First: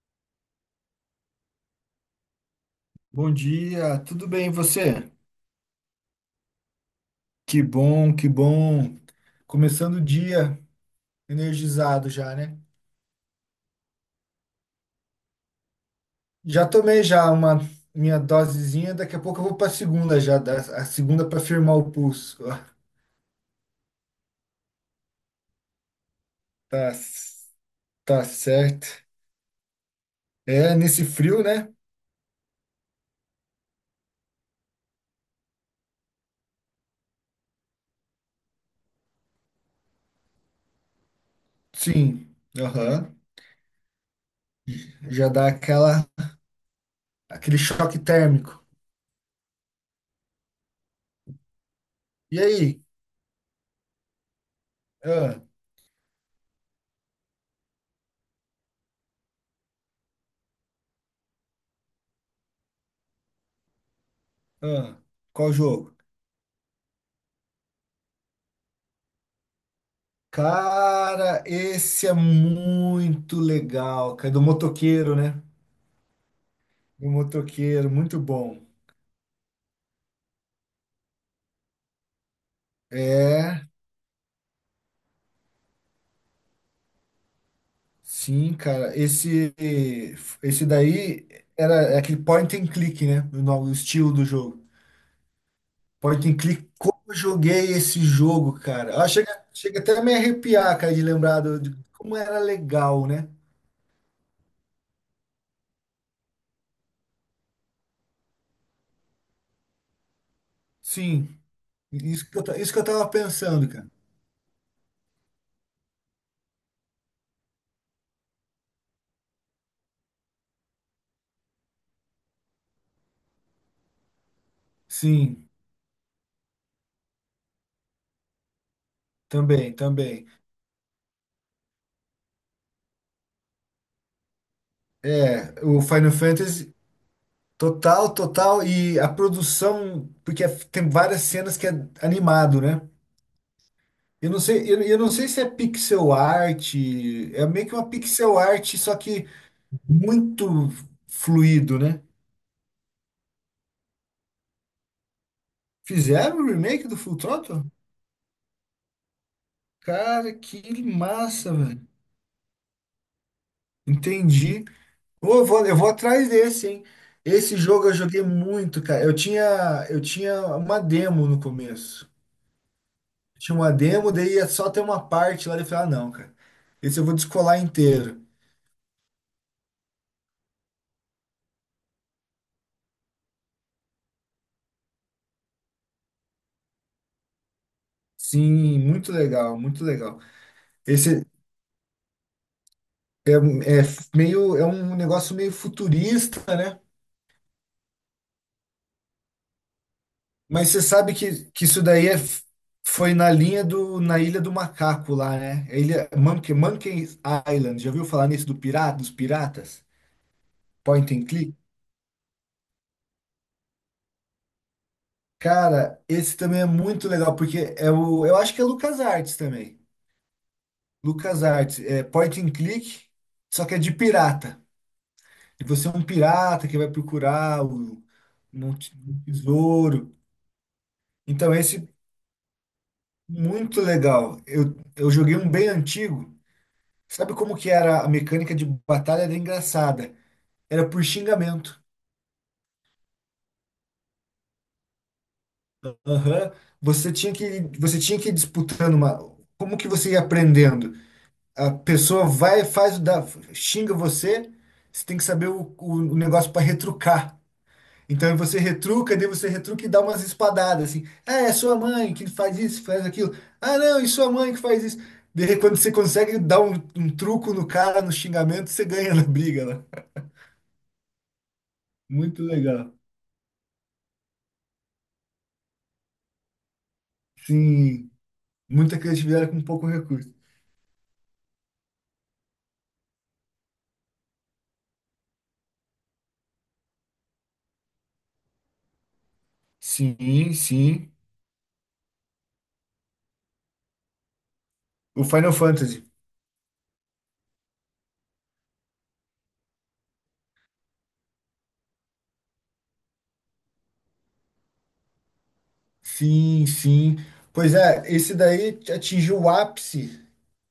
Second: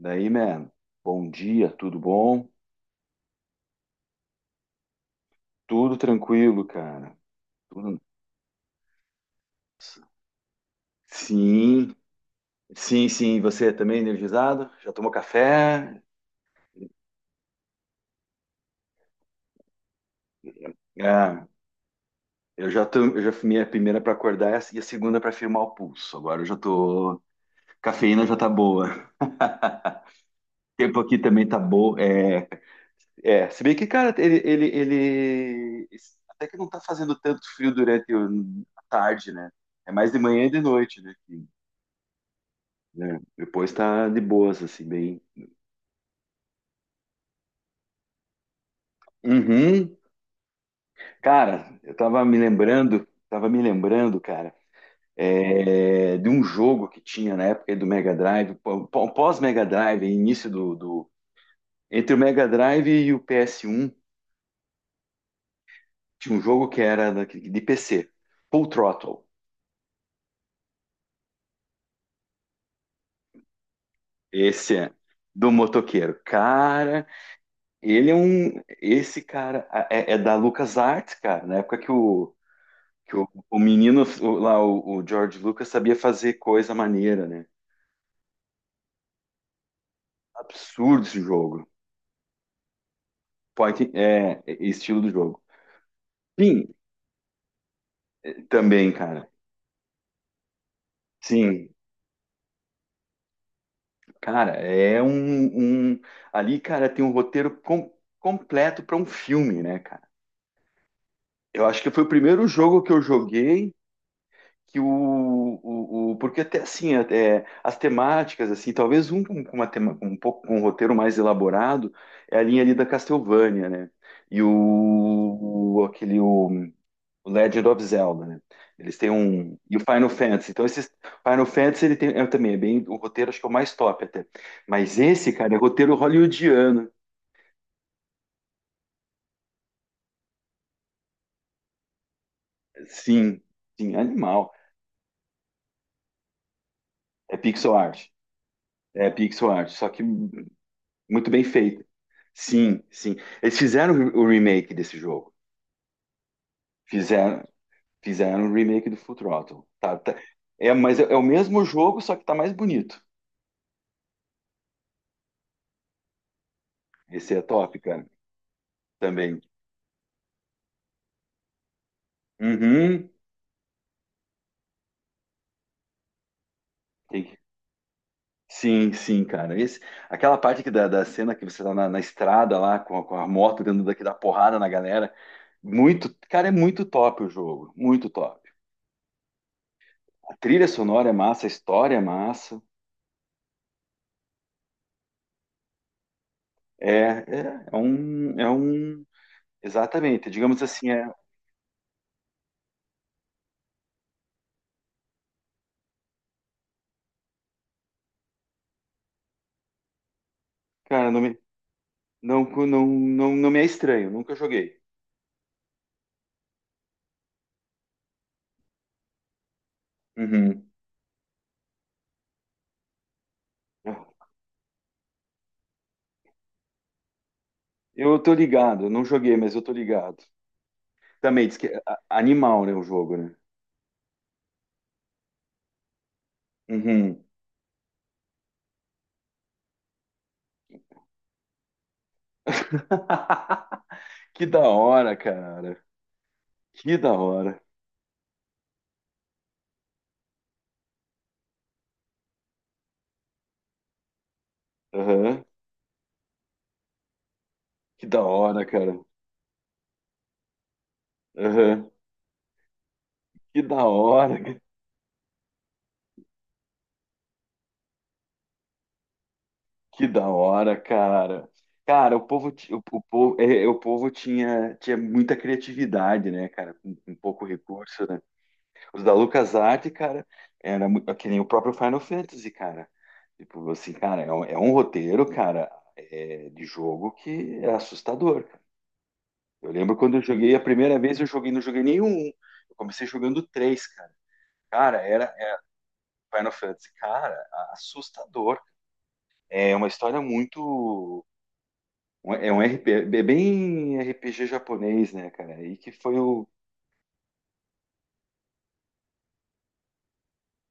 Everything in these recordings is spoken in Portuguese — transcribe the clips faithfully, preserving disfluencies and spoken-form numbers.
Daí, man, bom dia, tudo bom? Bom dia, tudo bem e você? Tudo tranquilo, cara. Que Tudo... bom, que bom. Começando o dia Sim, energizado já, né? sim, sim. Você também energizado? Já tomou café? Já tomei já uma minha dosezinha, daqui a pouco eu vou para a segunda já, da- a segunda para Ah, firmar o pulso. eu já tô, eu já fumei a primeira para acordar e a segunda para firmar o pulso. Agora eu já Tá, tô. tá Cafeína já tá certo. boa. O É, tempo nesse aqui frio, também tá né? bom. É, é. Se bem que, cara, ele, ele, ele até que não tá fazendo tanto frio durante o- a tarde, né? É mais de manhã e de noite, né? que, Sim. Aham. né, Depois tá de boas, assim, bem. Já dá aquela aquele choque térmico. Uhum. Cara, eu tava me E aí? lembrando, tava me lembrando, cara, Ah, é, de um jogo que tinha na época do Mega Drive, pô- pô- pós-Mega Drive, início do, do- entre o Mega Drive e o P S um, ah, qual jogo? tinha um jogo que era da- de P C, Full Throttle. Cara, esse é muito legal, cara, do Esse é motoqueiro, né? do motoqueiro. Cara, O motoqueiro, ele é muito bom. um. Esse cara é, é da LucasArts, cara, na época que o, que o, o menino o- lá, o, o George Lucas, sabia fazer coisa maneira, né? Sim, cara, esse esse Absurdo esse daí jogo. era é aquele point and click, né? O nome, o Point, estilo do é, é jogo. estilo do jogo. Point and Sim, click, como eu joguei esse jogo, também, cara. Ah, cara. chega, chega até a me arrepiar, cara, de lembrar do, Sim, de como era legal, né? cara, é um, um- ali, cara, tem um roteiro com- completo para um filme, né, cara? Sim, Eu acho que foi o isso que eu, primeiro ta- isso que jogo eu que eu tava pensando, joguei cara. que o, o, o- porque até assim, até as temáticas assim, talvez um com com uma tema, com um pouco com um roteiro mais elaborado é a linha ali da Castlevania, né? E Sim, o, o- aquele o o Legend of Zelda, né? Eles têm um. também, E o Final também. Fantasy. Então, esses. Final Fantasy ele tem é, também, é bem. O roteiro acho que é o mais top até. Mas esse, É, cara, é o roteiro Final Fantasy, hollywoodiano. total, total, e a produção, porque é, tem várias cenas que é animado, né? Sim, sim, Eu não animal. sei, eu, eu não sei se é pixel art, É é meio pixel que uma art. pixel art, só É que pixel art, só que muito muito bem fluido, feito. né? Sim, sim. Eles fizeram o remake desse jogo. Fizeram o remake do Full Fizeram, Throttle? fizeram o remake do Full Throttle. Tá, tá- Cara, É, que mas é, é o massa, mesmo velho. jogo, só que tá mais bonito. Entendi. Ô, Eu vou, eu vou atrás desse, hein? Esse é Esse top, jogo eu cara. joguei muito, cara. Eu Também. tinha, eu tinha uma demo no começo. Uhum. Tinha uma demo, daí ia só ter uma parte lá, e eu falei, ah, não, cara. Esse eu vou Tem que- descolar inteiro. Sim, sim, cara. Esse, aquela parte que da, da cena que você tá na, na estrada lá com a, com a moto dentro daqui da porrada na galera. Muito, cara, é muito top o jogo, muito top. Sim, muito legal, muito legal. A trilha sonora é Esse, massa, a história é massa. É, um- é f- meio, É um negócio meio futurista, né? É, é, é um, é um, exatamente. Digamos Mas você assim, é, sabe que, que isso daí é, f- foi na linha do, na Ilha do Macaco lá, né? A Ilha Monkey, Monkey Island. Já ouviu falar nisso do pirata, dos piratas? cara, Point não and me, click? não, não, não, não me é estranho. Nunca joguei. Cara, esse também é muito legal, porque é o, eu acho que é LucasArts também. Uhum. LucasArts, é point and click, só que é de pirata. E você é um pirata que vai procurar o, Eu tô um, ligado, eu t- não um joguei, mas eu tô tesouro. ligado. Também Então, diz que é esse a- animal, né, o jogo, né? Muito legal. Eu, eu joguei um bem antigo. Uhum. Sabe como que era a mecânica de batalha? Era engraçada. Era por xingamento. Que da hora, cara. Aham. Que da Você tinha hora. que, você tinha que ir disputando uma. Como que você ia aprendendo? A pessoa vai, faz, o da, xinga você. Você tem que Aham. saber o, o, o negócio para retrucar. Que da Então você hora, cara. retruca, daí você retruca e dá umas espadadas assim. Ah, é sua Aham. mãe que faz isso, faz aquilo. Que Ah, da não, e sua hora. mãe que ca- faz isso. Daí quando você consegue dar um, um truco no cara, no xingamento, você ganha na briga lá. Que da hora, cara. Cara, o Muito povo, ti- o, legal. o povo, é, é, o povo tinha, tinha muita criatividade, né, cara? Com, com pouco recurso, Sim, né? muita Os da criatividade com pouco LucasArts, cara, recurso. era mu- é que nem o próprio Final Fantasy, cara. Tipo, assim, cara, é um, é um roteiro, cara, é, de jogo que é assustador, cara. Eu lembro quando eu Sim, joguei a primeira sim. vez, eu joguei, não joguei nenhum. Eu comecei jogando três, cara. Cara, O era Final Fantasy. Final Fantasy. Cara, assustador. É uma história muito. um, É um R P G, é bem R P G japonês, né, cara? E que foi o. Sim, sim. Pois é, esse daí atingiu o ápice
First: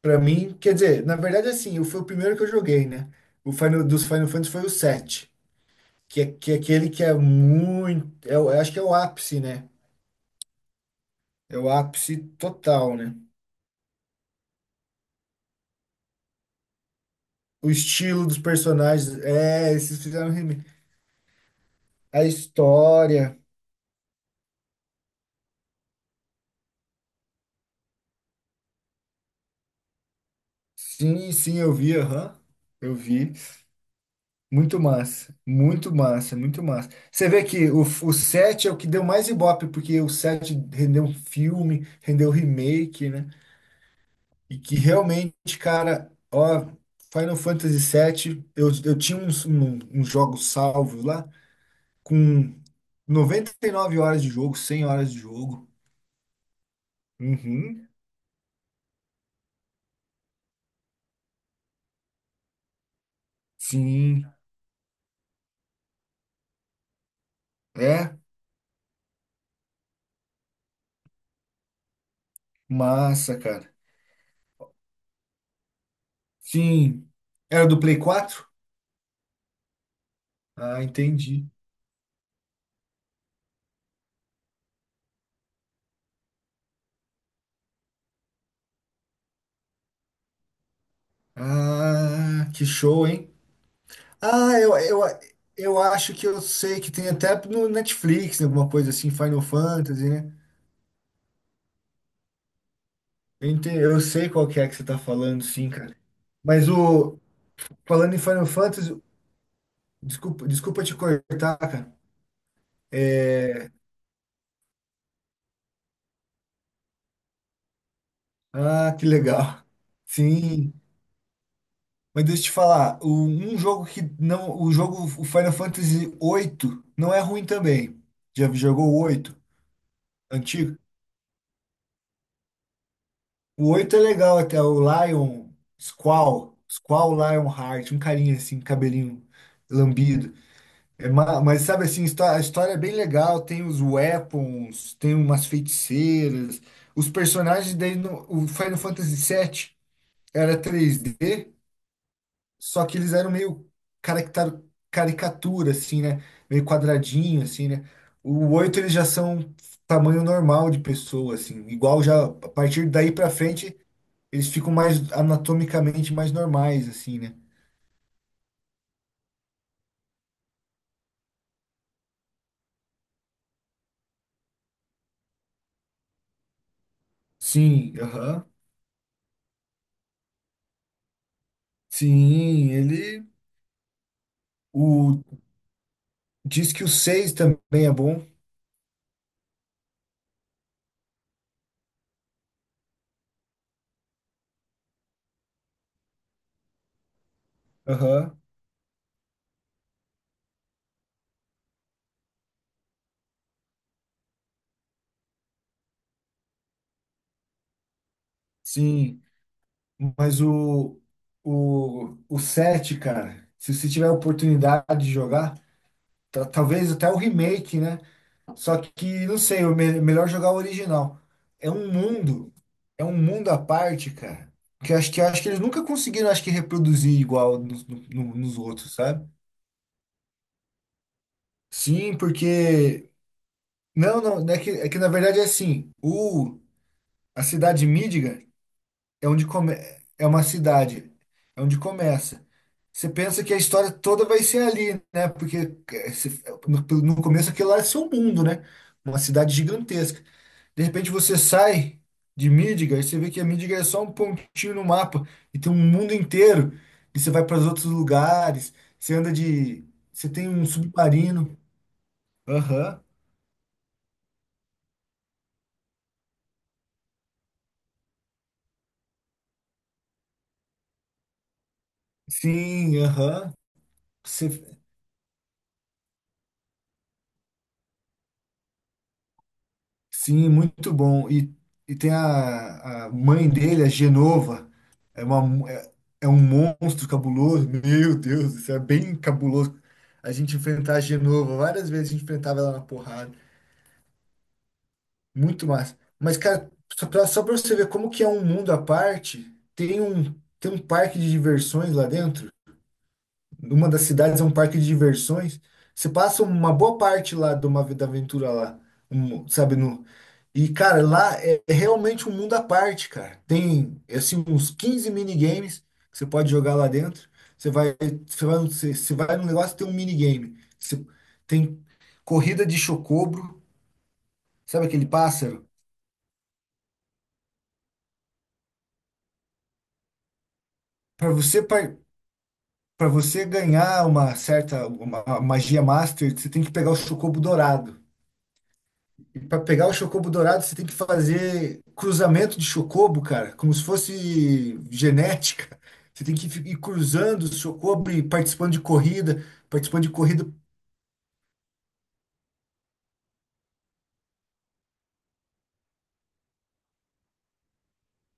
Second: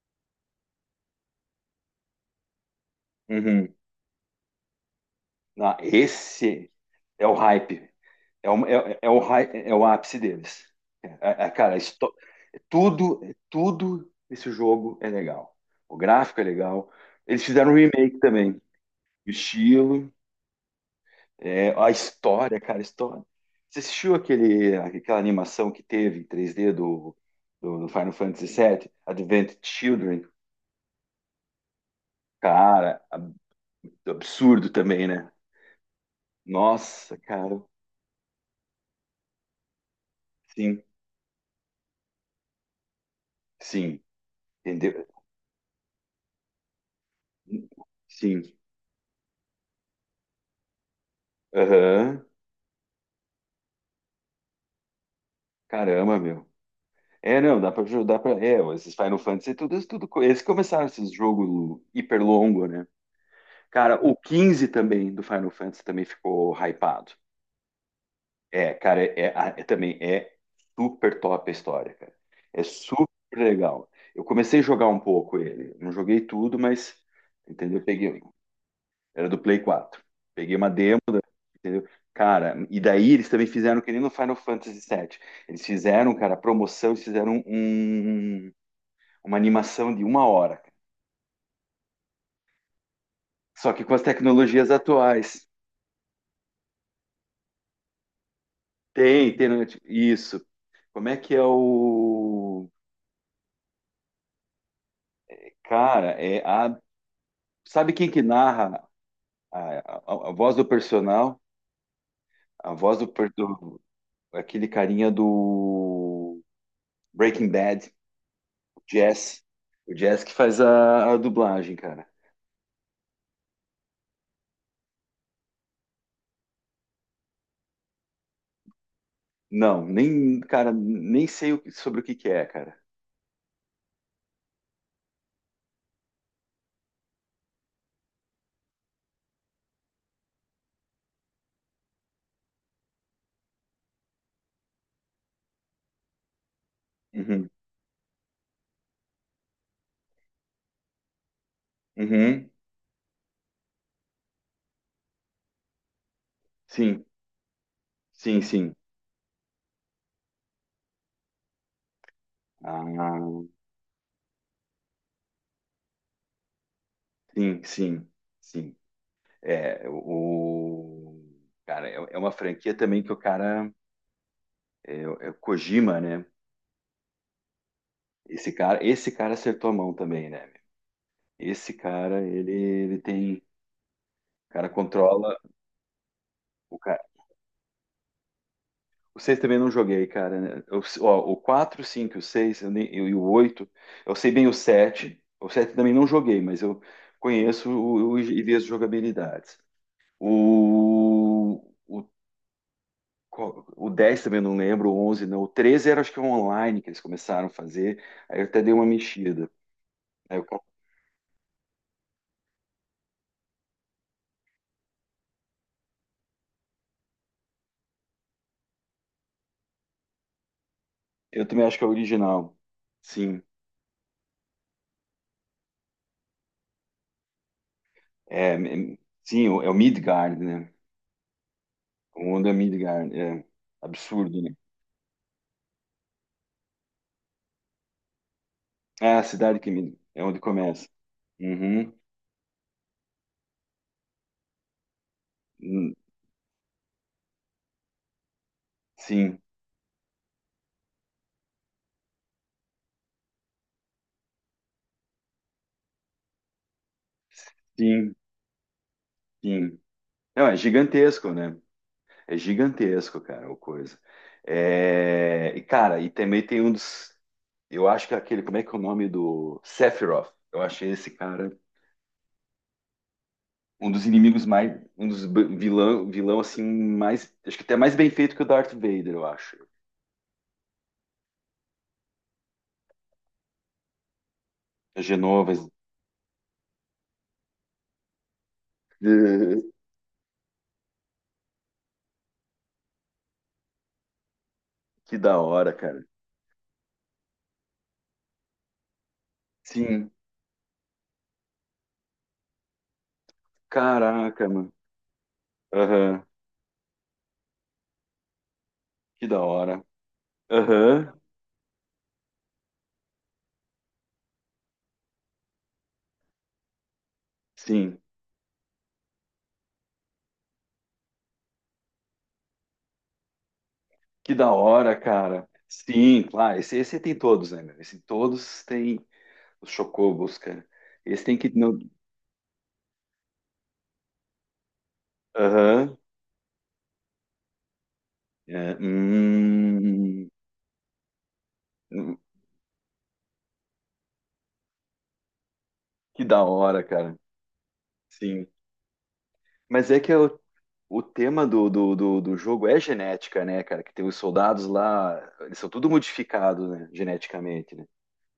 pra mim. Quer dizer, na verdade, assim, eu- foi o primeiro que eu joguei, né? O Uhum. Final, dos Final Fantasy foi o sete. Ah, que é, que é esse aquele que é é o hype. muito. É, É o- eu o, acho que é o é, é o, ápice, hy- né? é o ápice deles. É, é, É o cara, esto- ápice total, né? tudo, tudo esse jogo é legal. O gráfico é legal. Eles O fizeram um remake estilo dos também. personagens. O É, esses estilo. fizeram remi- É, a a história, cara, a história. história. Você assistiu aquele, aquela animação que teve em três d do, do, do Final Fantasy vii, Advent Children? Sim, sim, eu vi, aham. Eu Cara, vi. ab- absurdo Muito também, né? massa. Muito massa, muito massa. Nossa, Você vê cara, que o, o sete é o que deu mais ibope, porque o sete sim, rendeu um filme, rendeu remake, né? sim, E que entendeu? realmente, cara, ó, Final Fantasy Sim, sete, eu, eu tinha uns, um- uns jogos salvos lá, aham. com noventa e nove horas de jogo, cem horas de jogo. Caramba, meu. É, não, dá pra Uhum. ajudar pra. É, esses Final Fantasy, tudo, tudo. Co- Eles começaram esses jogos hiper longo, né? Cara, o Sim, quinze também do Final Fantasy também ficou hypado. é É, cara, é, é- ah, é também é super top a história, cara. É super massa, cara. legal. Eu comecei a jogar um pouco ele. Não joguei tudo, mas Sim, era do entendeu? Play Peguei. quatro, Era do Play quatro. Peguei uma Ah, demo, entendi. entendeu? Cara, e daí eles também fizeram que nem no Final Fantasy vii. Eles fizeram, cara, promoção, eles fizeram um- um, um, uma animação de uma hora. Ah, que show, hein? Só que com as Ah, tecnologias eu, eu, atuais. eu acho que eu sei que tem até no Netflix, né, alguma coisa assim, Tem, Final tem. Né, tipo, Fantasy, né? isso. Como é que é o. Eu, ente- eu sei qual que é que você tá falando, sim, cara. Cara, é Mas a. o, Sabe quem falando em que Final narra Fantasy, a, a, a desculpa, voz do desculpa te personal, cortar, cara. a voz do, per- do- aquele carinha do Breaking Bad, o Ah, que Jesse. legal. O Jesse que faz Sim. a, a dublagem, cara. Mas deixa eu te falar, o- um jogo que não, o jogo, o Final Fantasy oito não é ruim também. Já jogou o oito, Não, nem, cara, antigo? nem sei o que- sobre o que que é, cara. O oito é legal até, o Lion, Squall, Squall Lionheart, um carinha assim, cabelinho lambido. É, ma- mas sabe assim, histó- a história é bem legal, tem os weapons, tem umas feiticeiras, os Uhum, personagens daí no, o Final Fantasy sete era três D. uhum, Só que eles eram meio caractar- caricatura, assim, né? Meio sim, quadradinho, assim, né? sim, O sim. oito eles já são tamanho normal de pessoa, assim. Igual já, a Ah, partir daí pra frente, eles ficam mais anatomicamente mais normais, assim, né? sim, sim, sim. É, o... Cara, é é uma franquia também que o cara... É, é o Kojima, né? Sim, aham. Esse cara, esse cara acertou a mão também, né? Esse cara, ele, Sim, ele ele. tem. O cara O, controla. Diz O que o cara, seis também é bom. o seis também não joguei, cara. Né? O, ó, o quatro, o cinco, o seis eu nem- eu- e o oito. Eu sei bem o sete. O sete também não joguei, mas eu conheço o, o- Aham. e vi as jogabilidades. O, o, qual- o dez também eu não lembro, o onze não. O treze era acho que online que eles começaram a fazer. Aí eu até dei uma Sim. mexida. Aí Mas eu, o, o, o sete cara, se você tiver a oportunidade de jogar, ta- talvez até o remake, né? Só que, não sei, o melhor jogar o original. eu também É acho que é o um mundo, original. é um Sim. mundo à parte, cara. Que eu acho que, eu acho que eles nunca conseguiram, acho que, reproduzir igual nos, no- no- É, nos outros, é- sabe? sim, é o Midgard, né? Sim, Onda porque. Midgard, é Não, absurdo, não, né? é que, é que na verdade é assim: o, a cidade de Midgar Ah, a é onde cidade que come, Mid- é é onde uma começa. cidade, é onde Uhum. começa. Você pensa que a história toda vai ser ali, né? Porque Hum, eh, se- é, no, no começo aquilo lá é seu mundo, né? Uma sim, cidade gigantesca. De repente você sai de Midgard e você vê que a Midgard é só um pontinho no mapa e tem um mundo inteiro. E você vai para os outros sim, lugares, você anda sim. de. Você Não, tem é um gigantesco, submarino. né? É Aham. gigantesco, cara, o coisa. É, e, cara, e também tem um dos. Eu acho que é aquele. Como é que é o nome do. Sephiroth. Eu achei esse cara Sim, aham. um dos inimigos Você- mais. Um dos b- vilão, vilão assim, mais. Acho que até mais bem feito que o Darth Vader, eu acho. Sim, muito bom. E, e tem a, a mãe dele, a Genova. A É, Genovas. uma, é, é um monstro cabuloso. Meu Deus, isso é bem eh, cabuloso. A gente enfrentar a Genova, várias vezes a gente enfrentava ela na porrada. que da Muito hora, massa. cara. Mas, cara, só pra, só pra você ver como que é um mundo à parte, tem Sim. um, tem um parque de diversões lá dentro. Uma das cidades é Caraca, um mano. parque de diversões. Você Aham. passa uma boa parte lá de uma vida aventura lá, Que da um- sabe? hora. No, e, cara, Aham. lá é, é realmente um mundo à parte, cara. Tem, assim, uns quinze minigames que você pode jogar lá dentro. Você vai, Sim. você vai, no- você, você vai no negócio tem um minigame. Você, tem corrida de chocobro, Que da sabe hora, aquele cara. pássaro? Sim, claro. Esse, esse tem todos, né, meu? Esse todos tem os chocobos, cara. Esse Para tem que. você Não- par- Para você ganhar uma certa uma uma magia Aham. master, você tem que pegar o chocobo dourado. É, E para pegar o hum, chocobo dourado, você tem que fazer hum. cruzamento de chocobo, cara, como se fosse genética. Que Você tem da que fi- ir hora, cara. cruzando o chocobo e Sim. participando de corrida, Mas é participando de que o, corrida. o tema do, do, do, do jogo é genética, né, cara? Que tem os soldados lá. Eles são tudo modificados, né? Geneticamente, né?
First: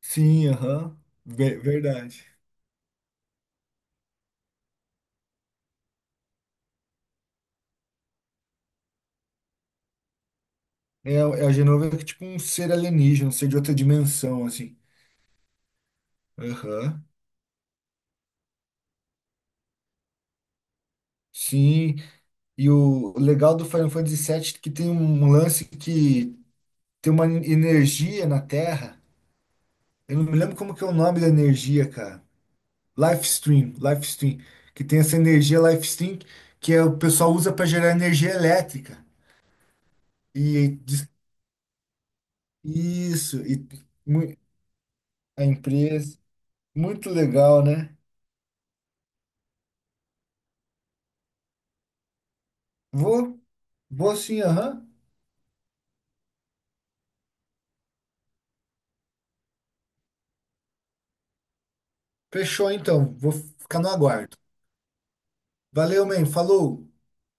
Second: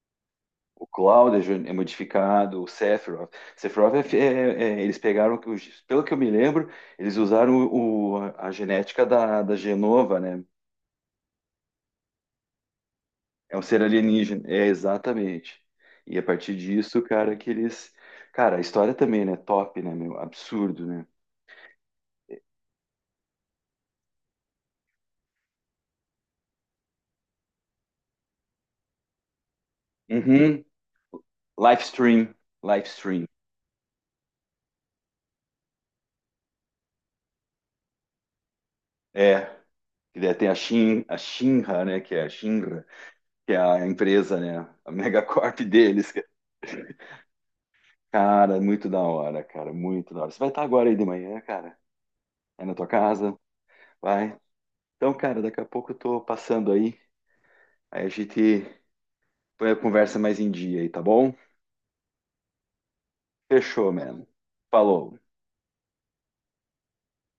Sim, O aham. Cloud é Ve- ju- é Verdade. modificado, o Sephiroth. Sephiroth é, fi- é- é- eles pegaram, que os- pelo que eu me lembro, eles usaram o, a a genética da, da Genova, né? É, é a Genova é tipo um ser alienígena, um ser É de um outra ser alienígena. dimensão, É, assim. exatamente. E a partir disso, Aham. cara, que eles. Cara, a história também, né? Top, né, meu? Absurdo, né? Sim. E o legal do Final Fantasy sete é que tem um lance que tem uma energia na Terra. Eu não me lembro Uhum. como que é o nome da energia, cara. Livestream. Livestream. Lifestream, Lifestream, que tem essa energia Lifestream que é, o pessoal usa para gerar energia elétrica. É. E daí E tem a Shin, diz- a Shinra, né? Que é a Shinra, isso, que é e a mu- empresa, né? A a megacorp deles. empresa, muito legal, né? Cara, muito da hora, cara, muito da hora. Você vai estar agora aí de manhã, cara? É na tua casa? Vou, vou Vai. sim, aham. Então, cara, daqui a pouco eu tô passando aí. Aí a gente põe a conversa mais em dia aí, tá bom? Fechou então, vou ficar no Fechou, mano. aguardo. Falou. Valeu, man, falou.